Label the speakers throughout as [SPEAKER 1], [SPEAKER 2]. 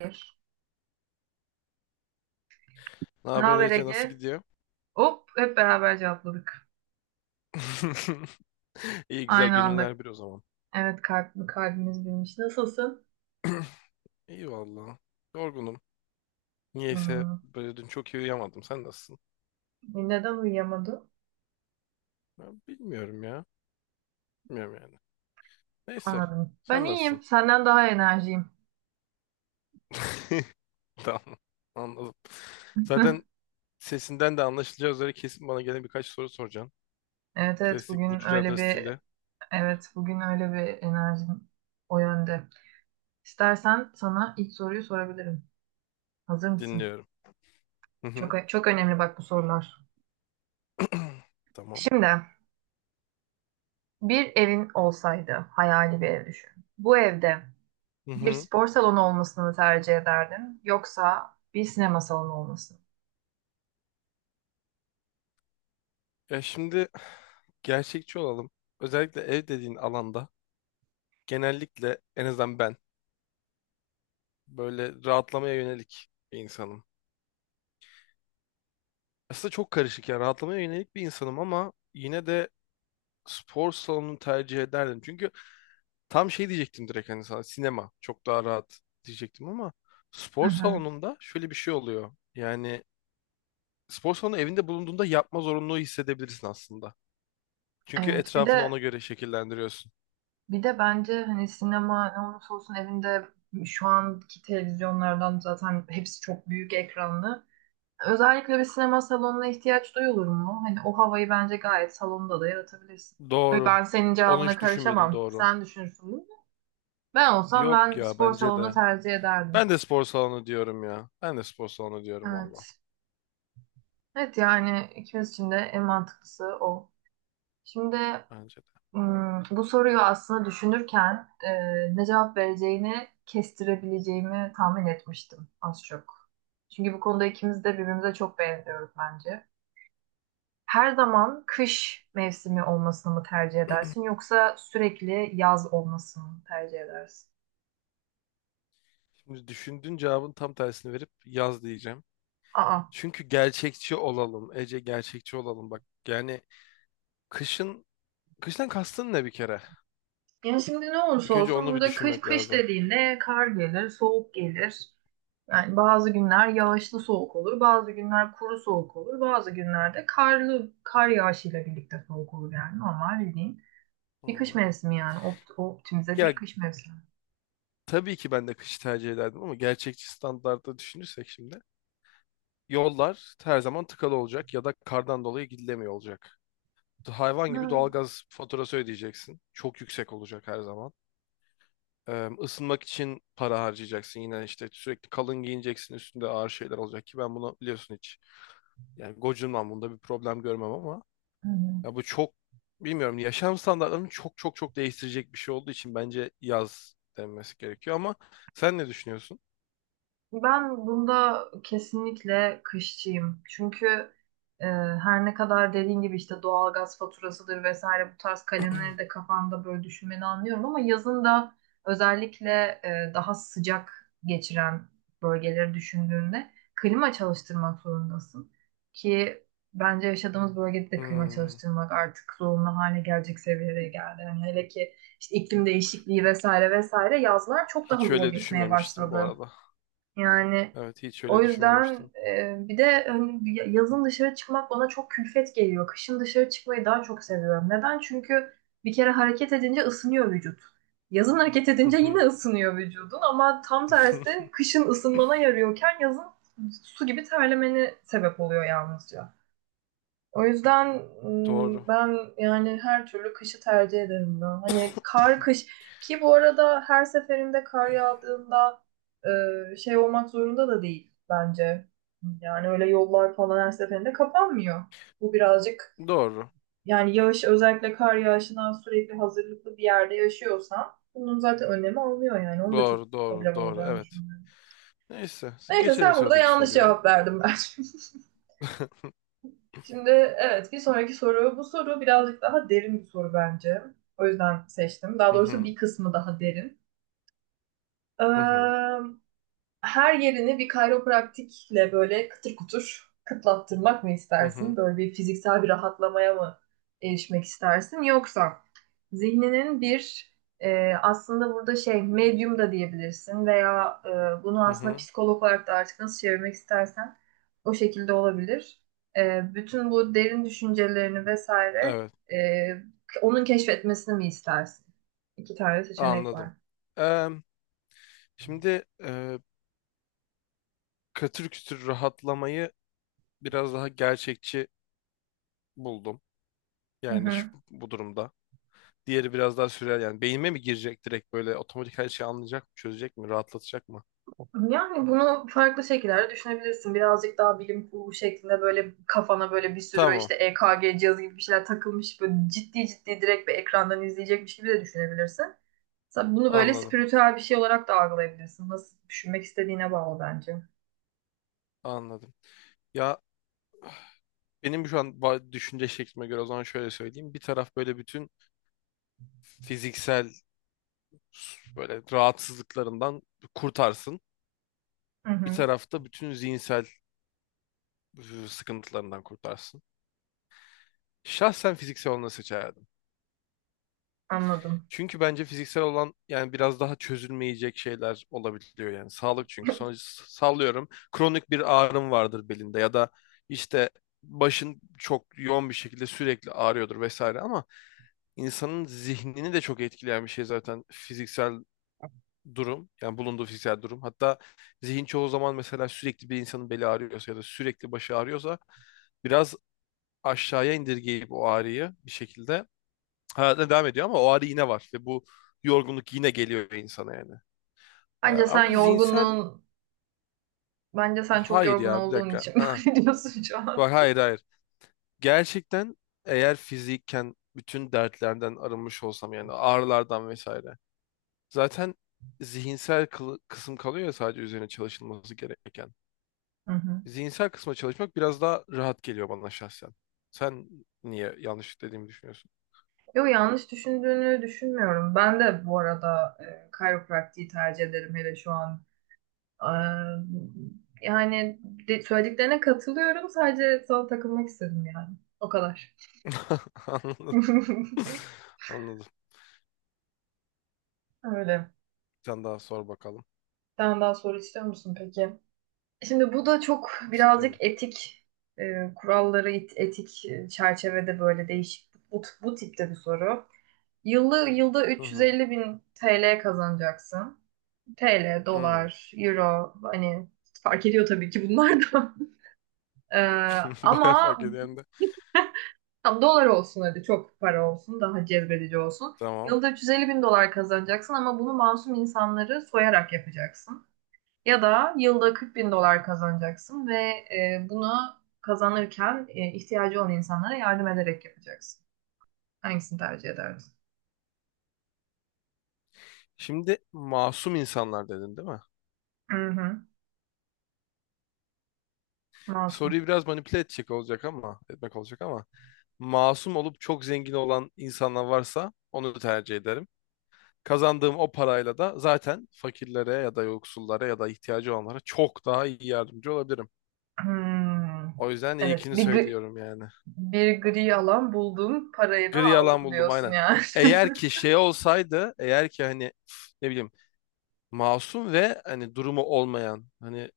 [SPEAKER 1] Bir.
[SPEAKER 2] Ne
[SPEAKER 1] Ne
[SPEAKER 2] haber
[SPEAKER 1] haber
[SPEAKER 2] Ece, nasıl
[SPEAKER 1] Ege?
[SPEAKER 2] gidiyor?
[SPEAKER 1] Hop hep beraber cevapladık.
[SPEAKER 2] İyi, güzel
[SPEAKER 1] Aynı anda.
[SPEAKER 2] gönüller bir o zaman.
[SPEAKER 1] Evet, kalbimiz bilmiş. Nasılsın?
[SPEAKER 2] İyi valla. Yorgunum. Niyeyse
[SPEAKER 1] Hmm.
[SPEAKER 2] böyle dün çok iyi uyuyamadım. Sen nasılsın?
[SPEAKER 1] Neden uyuyamadın?
[SPEAKER 2] Ben bilmiyorum ya. Bilmiyorum yani. Neyse.
[SPEAKER 1] Anladım. Ben
[SPEAKER 2] Sen nasılsın?
[SPEAKER 1] iyiyim. Senden daha enerjiyim.
[SPEAKER 2] Tamam. Anladım. Zaten sesinden de anlaşılacağı üzere kesin bana gene birkaç soru soracaksın.
[SPEAKER 1] Evet, evet.
[SPEAKER 2] Klasik Would You Rather stili
[SPEAKER 1] Bugün öyle bir enerjim o yönde. İstersen sana ilk soruyu sorabilirim. Hazır mısın?
[SPEAKER 2] dinliyorum. Hı hı.
[SPEAKER 1] Çok çok önemli bak bu sorular.
[SPEAKER 2] Tamam.
[SPEAKER 1] Şimdi, bir evin olsaydı, hayali bir ev düşün. Bu evde
[SPEAKER 2] Hı
[SPEAKER 1] bir
[SPEAKER 2] hı.
[SPEAKER 1] spor salonu olmasını mı tercih ederdin, yoksa bir sinema salonu olmasını?
[SPEAKER 2] Ya şimdi gerçekçi olalım. Özellikle ev dediğin alanda genellikle en azından ben böyle rahatlamaya yönelik bir insanım. Aslında çok karışık ya, rahatlamaya yönelik bir insanım ama yine de spor salonunu tercih ederdim. Çünkü tam şey diyecektim, direkt hani sana sinema çok daha rahat diyecektim ama
[SPEAKER 1] Hı
[SPEAKER 2] spor
[SPEAKER 1] hı.
[SPEAKER 2] salonunda şöyle bir şey oluyor. Yani spor salonu evinde bulunduğunda yapma zorunluluğu hissedebilirsin aslında. Çünkü
[SPEAKER 1] Evet, bir
[SPEAKER 2] etrafını ona
[SPEAKER 1] de
[SPEAKER 2] göre şekillendiriyorsun.
[SPEAKER 1] bir de bence hani sinema ne olursa olsun evinde şu anki televizyonlardan zaten hepsi çok büyük ekranlı. Özellikle bir sinema salonuna ihtiyaç duyulur mu? Hani o havayı bence gayet salonda da yaratabilirsin. Tabii,
[SPEAKER 2] Doğru.
[SPEAKER 1] ben senin
[SPEAKER 2] Onu
[SPEAKER 1] cevabına
[SPEAKER 2] hiç düşünmedim,
[SPEAKER 1] karışamam.
[SPEAKER 2] doğru.
[SPEAKER 1] Sen düşünürsün bunu. Ben olsam,
[SPEAKER 2] Yok
[SPEAKER 1] ben
[SPEAKER 2] ya,
[SPEAKER 1] spor
[SPEAKER 2] bence
[SPEAKER 1] salonunu
[SPEAKER 2] de.
[SPEAKER 1] tercih ederdim.
[SPEAKER 2] Ben de spor salonu diyorum ya. Ben de spor salonu diyorum valla.
[SPEAKER 1] Evet. Evet, yani ikimiz için de en mantıklısı o. Şimdi,
[SPEAKER 2] Bence de.
[SPEAKER 1] Bu soruyu aslında düşünürken, ne cevap vereceğini kestirebileceğimi tahmin etmiştim az çok. Çünkü bu konuda ikimiz de birbirimize çok benziyoruz bence. Her zaman kış mevsimi olmasını mı tercih edersin, yoksa sürekli yaz olmasını mı tercih edersin?
[SPEAKER 2] Şimdi düşündüğün cevabın tam tersini verip yaz diyeceğim.
[SPEAKER 1] Aa.
[SPEAKER 2] Çünkü gerçekçi olalım. Ece, gerçekçi olalım. Bak yani kışın, kıştan kastın ne bir kere?
[SPEAKER 1] Yani şimdi ne olursa
[SPEAKER 2] İlk önce
[SPEAKER 1] olsun
[SPEAKER 2] onu bir
[SPEAKER 1] burada kış
[SPEAKER 2] düşünmek
[SPEAKER 1] kış
[SPEAKER 2] lazım.
[SPEAKER 1] dediğinde kar gelir, soğuk gelir. Yani bazı günler yağışlı soğuk olur, bazı günler kuru soğuk olur, bazı günlerde karlı kar yağışıyla birlikte soğuk olur. Yani normal bildiğin bir kış
[SPEAKER 2] Hmm.
[SPEAKER 1] mevsimi, yani optimize
[SPEAKER 2] Ya
[SPEAKER 1] bir kış mevsimi.
[SPEAKER 2] tabii ki ben de kışı tercih ederdim ama gerçekçi standartta düşünürsek, şimdi yollar her zaman tıkalı olacak ya da kardan dolayı gidilemiyor olacak. Hayvan
[SPEAKER 1] Ha.
[SPEAKER 2] gibi doğalgaz faturası ödeyeceksin. Çok yüksek olacak her zaman. Isınmak için para harcayacaksın. Yine işte sürekli kalın giyineceksin. Üstünde ağır şeyler olacak ki ben bunu biliyorsun hiç. Yani gocunmam, bunda bir problem görmem ama
[SPEAKER 1] Hı hı.
[SPEAKER 2] ya bu çok, bilmiyorum, yaşam standartlarını çok çok çok değiştirecek bir şey olduğu için bence yaz denmesi gerekiyor ama sen ne düşünüyorsun?
[SPEAKER 1] Ben bunda kesinlikle kışçıyım. Çünkü her ne kadar dediğin gibi işte doğalgaz faturasıdır vesaire bu tarz kalemleri de kafanda böyle düşünmeni anlıyorum, ama yazın da özellikle, daha sıcak geçiren bölgeleri düşündüğünde klima çalıştırmak zorundasın. Ki bence yaşadığımız bölgede de klima
[SPEAKER 2] Hmm,
[SPEAKER 1] çalıştırmak artık zorunlu hale gelecek seviyeye geldi. Yani hele ki işte iklim değişikliği vesaire vesaire yazlar çok daha
[SPEAKER 2] hiç
[SPEAKER 1] zor
[SPEAKER 2] öyle
[SPEAKER 1] geçmeye
[SPEAKER 2] düşünmemiştim bu
[SPEAKER 1] başladı.
[SPEAKER 2] arada.
[SPEAKER 1] Yani
[SPEAKER 2] Evet, hiç
[SPEAKER 1] o
[SPEAKER 2] öyle
[SPEAKER 1] yüzden,
[SPEAKER 2] düşünmemiştim.
[SPEAKER 1] bir de hani yazın dışarı çıkmak bana çok külfet geliyor. Kışın dışarı çıkmayı daha çok seviyorum. Neden? Çünkü bir kere hareket edince ısınıyor vücut. Yazın hareket edince yine ısınıyor vücudun, ama tam tersi kışın ısınmana yarıyorken yazın su gibi terlemeni sebep oluyor yalnızca. O yüzden
[SPEAKER 2] Doğru.
[SPEAKER 1] ben yani her türlü kışı tercih ederim ya. Hani kar kış, ki bu arada her seferinde kar yağdığında şey olmak zorunda da değil bence. Yani öyle yollar falan her seferinde kapanmıyor. Bu birazcık,
[SPEAKER 2] Doğru.
[SPEAKER 1] yani yağış, özellikle kar yağışına sürekli hazırlıklı bir yerde yaşıyorsan bunun zaten önlemi alınıyor yani. Onun da çok
[SPEAKER 2] Doğru, doğru,
[SPEAKER 1] problem
[SPEAKER 2] doğru.
[SPEAKER 1] olacağını
[SPEAKER 2] Evet.
[SPEAKER 1] düşünüyorum.
[SPEAKER 2] Neyse. Siz
[SPEAKER 1] Neyse,
[SPEAKER 2] geçelim
[SPEAKER 1] sen burada
[SPEAKER 2] sıradaki
[SPEAKER 1] yanlış
[SPEAKER 2] soruya.
[SPEAKER 1] cevap verdin ben. Şimdi, evet, bir sonraki soru. Bu soru birazcık daha derin bir soru bence. O yüzden seçtim. Daha
[SPEAKER 2] Hı
[SPEAKER 1] doğrusu bir
[SPEAKER 2] hı.
[SPEAKER 1] kısmı daha derin. Ee,
[SPEAKER 2] Hı hı.
[SPEAKER 1] her yerini bir kayropraktikle böyle kıtır kutur kıtlattırmak mı
[SPEAKER 2] Hı
[SPEAKER 1] istersin?
[SPEAKER 2] hı.
[SPEAKER 1] Böyle bir fiziksel bir rahatlamaya mı erişmek istersin? Yoksa zihninin bir, aslında burada şey medyum da diyebilirsin veya bunu
[SPEAKER 2] Hı
[SPEAKER 1] aslında
[SPEAKER 2] hı.
[SPEAKER 1] psikolog olarak da artık nasıl çevirmek istersen o şekilde olabilir. Bütün bu derin düşüncelerini vesaire,
[SPEAKER 2] Evet.
[SPEAKER 1] e, onun keşfetmesini mi istersin? İki tane seçenek var.
[SPEAKER 2] Anladım. Eee, Şimdi katır kütür rahatlamayı biraz daha gerçekçi buldum.
[SPEAKER 1] Hı
[SPEAKER 2] Yani
[SPEAKER 1] hı.
[SPEAKER 2] şu, bu durumda. Diğeri biraz daha sürel, yani beynime mi girecek direkt böyle otomatik, her şeyi anlayacak mı, çözecek mi, rahatlatacak mı?
[SPEAKER 1] Yani bunu farklı şekillerde düşünebilirsin. Birazcık daha bilim kurgu şeklinde böyle kafana böyle bir sürü
[SPEAKER 2] Tamam.
[SPEAKER 1] işte EKG cihazı gibi bir şeyler takılmış, böyle ciddi ciddi direkt bir ekrandan izleyecekmiş gibi de düşünebilirsin. Sen bunu böyle
[SPEAKER 2] Anladım.
[SPEAKER 1] spiritüel bir şey olarak da algılayabilirsin. Nasıl düşünmek istediğine bağlı bence.
[SPEAKER 2] Anladım. Ya benim şu an düşünce şeklime göre o zaman şöyle söyleyeyim. Bir taraf böyle bütün fiziksel böyle rahatsızlıklarından kurtarsın.
[SPEAKER 1] Hı
[SPEAKER 2] Bir
[SPEAKER 1] hı,
[SPEAKER 2] tarafta bütün zihinsel e, sıkıntılarından kurtarsın. Şahsen fiziksel olanı seçerdim.
[SPEAKER 1] anladım.
[SPEAKER 2] Çünkü bence fiziksel olan yani biraz daha çözülmeyecek şeyler olabiliyor yani. Sağlık çünkü, sonuç sallıyorum. Kronik bir ağrım vardır belinde ya da işte başın çok yoğun bir şekilde sürekli ağrıyordur vesaire ama insanın zihnini de çok etkileyen bir şey zaten fiziksel durum, yani bulunduğu fiziksel durum. Hatta zihin çoğu zaman, mesela sürekli bir insanın beli ağrıyorsa ya da sürekli başı ağrıyorsa biraz aşağıya indirgeyip o ağrıyı bir şekilde hayatına devam ediyor ama o ağrı yine var ve bu yorgunluk yine geliyor insana yani.
[SPEAKER 1] Bence sen
[SPEAKER 2] Ama zihinsel,
[SPEAKER 1] yorgunluğun, bence sen çok
[SPEAKER 2] hayır
[SPEAKER 1] yorgun
[SPEAKER 2] ya, bir
[SPEAKER 1] olduğun
[SPEAKER 2] dakika.
[SPEAKER 1] için
[SPEAKER 2] Aa,
[SPEAKER 1] böyle diyorsun şu an.
[SPEAKER 2] bak, hayır hayır. Gerçekten, eğer fizikken bütün dertlerden arınmış olsam yani, ağrılardan vesaire. Zaten zihinsel kısım kalıyor ya, sadece üzerine çalışılması gereken.
[SPEAKER 1] Hı hı.
[SPEAKER 2] Zihinsel kısma çalışmak biraz daha rahat geliyor bana şahsen. Sen niye yanlış dediğimi düşünüyorsun?
[SPEAKER 1] Yo, yanlış düşündüğünü düşünmüyorum. Ben de bu arada, chiropractic'i tercih ederim hele şu an. Eee, yani söylediklerine katılıyorum. Sadece sana takılmak istedim yani. O kadar.
[SPEAKER 2] Anladım. Anladım.
[SPEAKER 1] Öyle.
[SPEAKER 2] Sen daha sor bakalım.
[SPEAKER 1] Sen daha soru istiyor musun peki? Şimdi bu da çok birazcık
[SPEAKER 2] İstiyorum.
[SPEAKER 1] etik, e, kuralları, etik çerçevede böyle değişik bu tipte bir soru. Yılda
[SPEAKER 2] Hı
[SPEAKER 1] 350
[SPEAKER 2] hı.
[SPEAKER 1] bin TL kazanacaksın. TL,
[SPEAKER 2] Hı.
[SPEAKER 1] dolar, euro hani fark ediyor tabii ki bunlar da. Ee,
[SPEAKER 2] Bayağı
[SPEAKER 1] ama
[SPEAKER 2] fark ediyorum de.
[SPEAKER 1] tam dolar olsun, hadi çok para olsun, daha cezbedici olsun.
[SPEAKER 2] Tamam.
[SPEAKER 1] Yılda 350 bin dolar kazanacaksın, ama bunu masum insanları soyarak yapacaksın. Ya da yılda 40 bin dolar kazanacaksın ve bunu kazanırken ihtiyacı olan insanlara yardım ederek yapacaksın. Hangisini tercih ederdin?
[SPEAKER 2] Şimdi masum insanlar dedin değil mi?
[SPEAKER 1] Hı hı, masum.
[SPEAKER 2] Soruyu biraz manipüle edecek olacak ama, etmek olacak ama, masum olup çok zengin olan insanlar varsa onu tercih ederim. Kazandığım o parayla da zaten fakirlere ya da yoksullara ya da ihtiyacı olanlara çok daha iyi yardımcı olabilirim.
[SPEAKER 1] Hmm.
[SPEAKER 2] O yüzden
[SPEAKER 1] Evet,
[SPEAKER 2] ilkini
[SPEAKER 1] bir, gri-
[SPEAKER 2] söylüyorum yani.
[SPEAKER 1] bir gri alan buldum, parayı da
[SPEAKER 2] Gri alan
[SPEAKER 1] aldım
[SPEAKER 2] buldum,
[SPEAKER 1] diyorsun
[SPEAKER 2] aynen.
[SPEAKER 1] yani.
[SPEAKER 2] Eğer ki şey olsaydı, eğer ki hani, ne bileyim, masum ve hani durumu olmayan, hani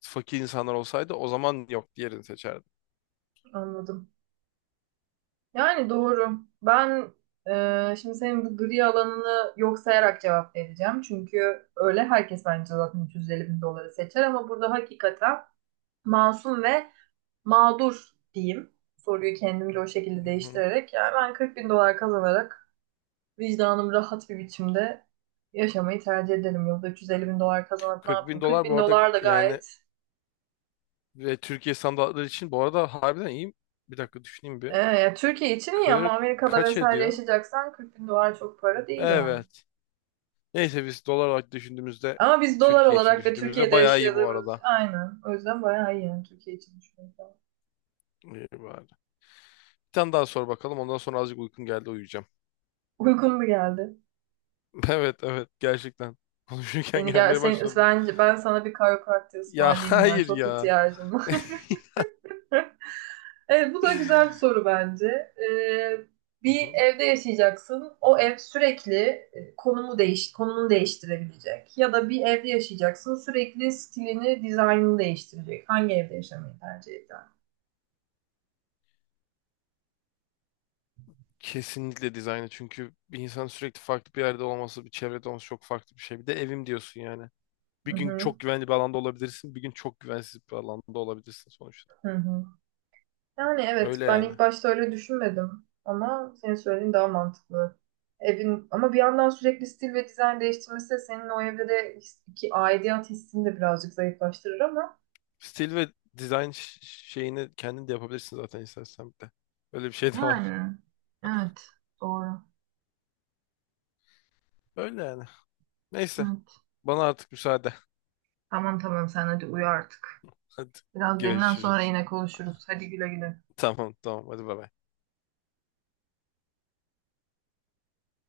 [SPEAKER 2] fakir insanlar olsaydı, o zaman yok, diğerini seçerdim.
[SPEAKER 1] Anladım. Yani doğru. Ben, şimdi senin bu gri alanını yok sayarak cevap vereceğim. Çünkü öyle herkes bence zaten 350 bin doları seçer, ama burada hakikaten masum ve mağdur diyeyim. Soruyu kendimce o şekilde
[SPEAKER 2] Hı hı.
[SPEAKER 1] değiştirerek yani ben 40 bin dolar kazanarak vicdanım rahat bir biçimde yaşamayı tercih ederim. Yılda 350 bin dolar kazanıp ne
[SPEAKER 2] 40 bin
[SPEAKER 1] yapayım? 40
[SPEAKER 2] dolar bu
[SPEAKER 1] bin
[SPEAKER 2] arada
[SPEAKER 1] dolar da
[SPEAKER 2] yani,
[SPEAKER 1] gayet,
[SPEAKER 2] ve Türkiye standartları için bu arada harbiden iyi. Bir dakika düşüneyim bir.
[SPEAKER 1] ya Türkiye için iyi ama
[SPEAKER 2] 40
[SPEAKER 1] Amerika'da
[SPEAKER 2] kaç
[SPEAKER 1] vesaire
[SPEAKER 2] ediyor?
[SPEAKER 1] yaşayacaksan 40 bin dolar çok para değil yani.
[SPEAKER 2] Evet. Neyse, biz dolar olarak düşündüğümüzde,
[SPEAKER 1] Ama biz dolar
[SPEAKER 2] Türkiye için
[SPEAKER 1] olarak ve
[SPEAKER 2] düşündüğümüzde
[SPEAKER 1] Türkiye'de
[SPEAKER 2] bayağı iyi bu
[SPEAKER 1] yaşadığımız
[SPEAKER 2] arada.
[SPEAKER 1] aynen. O yüzden bayağı iyi yani Türkiye için düşünüyorum.
[SPEAKER 2] İyi bari. Bir tane daha sor bakalım. Ondan sonra azıcık uykun geldi, uyuyacağım.
[SPEAKER 1] Uygun mu geldi?
[SPEAKER 2] Evet evet, gerçekten. Konuşurken
[SPEAKER 1] Seni gel
[SPEAKER 2] gelmeye
[SPEAKER 1] sen,
[SPEAKER 2] başladı.
[SPEAKER 1] bence ben sana bir chiropractor
[SPEAKER 2] Ya
[SPEAKER 1] ısmarlayayım ya.
[SPEAKER 2] hayır
[SPEAKER 1] Çok
[SPEAKER 2] ya.
[SPEAKER 1] ihtiyacım var. Evet, bu da güzel bir soru bence. Ee,
[SPEAKER 2] Hı
[SPEAKER 1] bir
[SPEAKER 2] hı.
[SPEAKER 1] evde yaşayacaksın. O ev sürekli konumunu değiştirebilecek. Ya da bir evde yaşayacaksın. Sürekli stilini, dizaynını değiştirecek. Hangi evde yaşamayı tercih eder?
[SPEAKER 2] Kesinlikle dizaynı. Çünkü bir insan sürekli farklı bir yerde olması, bir çevrede olması çok farklı bir şey. Bir de evim diyorsun yani.
[SPEAKER 1] Hı
[SPEAKER 2] Bir gün
[SPEAKER 1] hı.
[SPEAKER 2] çok güvenli bir alanda olabilirsin, bir gün çok güvensiz bir alanda olabilirsin sonuçta.
[SPEAKER 1] Hı hı. Yani evet,
[SPEAKER 2] Öyle
[SPEAKER 1] ben
[SPEAKER 2] yani.
[SPEAKER 1] ilk başta öyle düşünmedim ama senin söylediğin daha mantıklı. Evin ama bir yandan sürekli stil ve dizayn değiştirmesi de senin o evde de ki aidiyet hissini de birazcık zayıflaştırır ama.
[SPEAKER 2] Stil ve dizayn şeyini kendin de yapabilirsin zaten istersen bir de. Öyle bir şey de var.
[SPEAKER 1] Yani evet, doğru.
[SPEAKER 2] Öyle yani. Neyse.
[SPEAKER 1] Evet.
[SPEAKER 2] Bana artık müsaade.
[SPEAKER 1] Tamam, tamam, sen hadi uyu artık.
[SPEAKER 2] Hadi
[SPEAKER 1] Biraz dinlen, sonra
[SPEAKER 2] görüşürüz.
[SPEAKER 1] yine konuşuruz. Hadi güle güle.
[SPEAKER 2] Tamam tamam, hadi bay bay.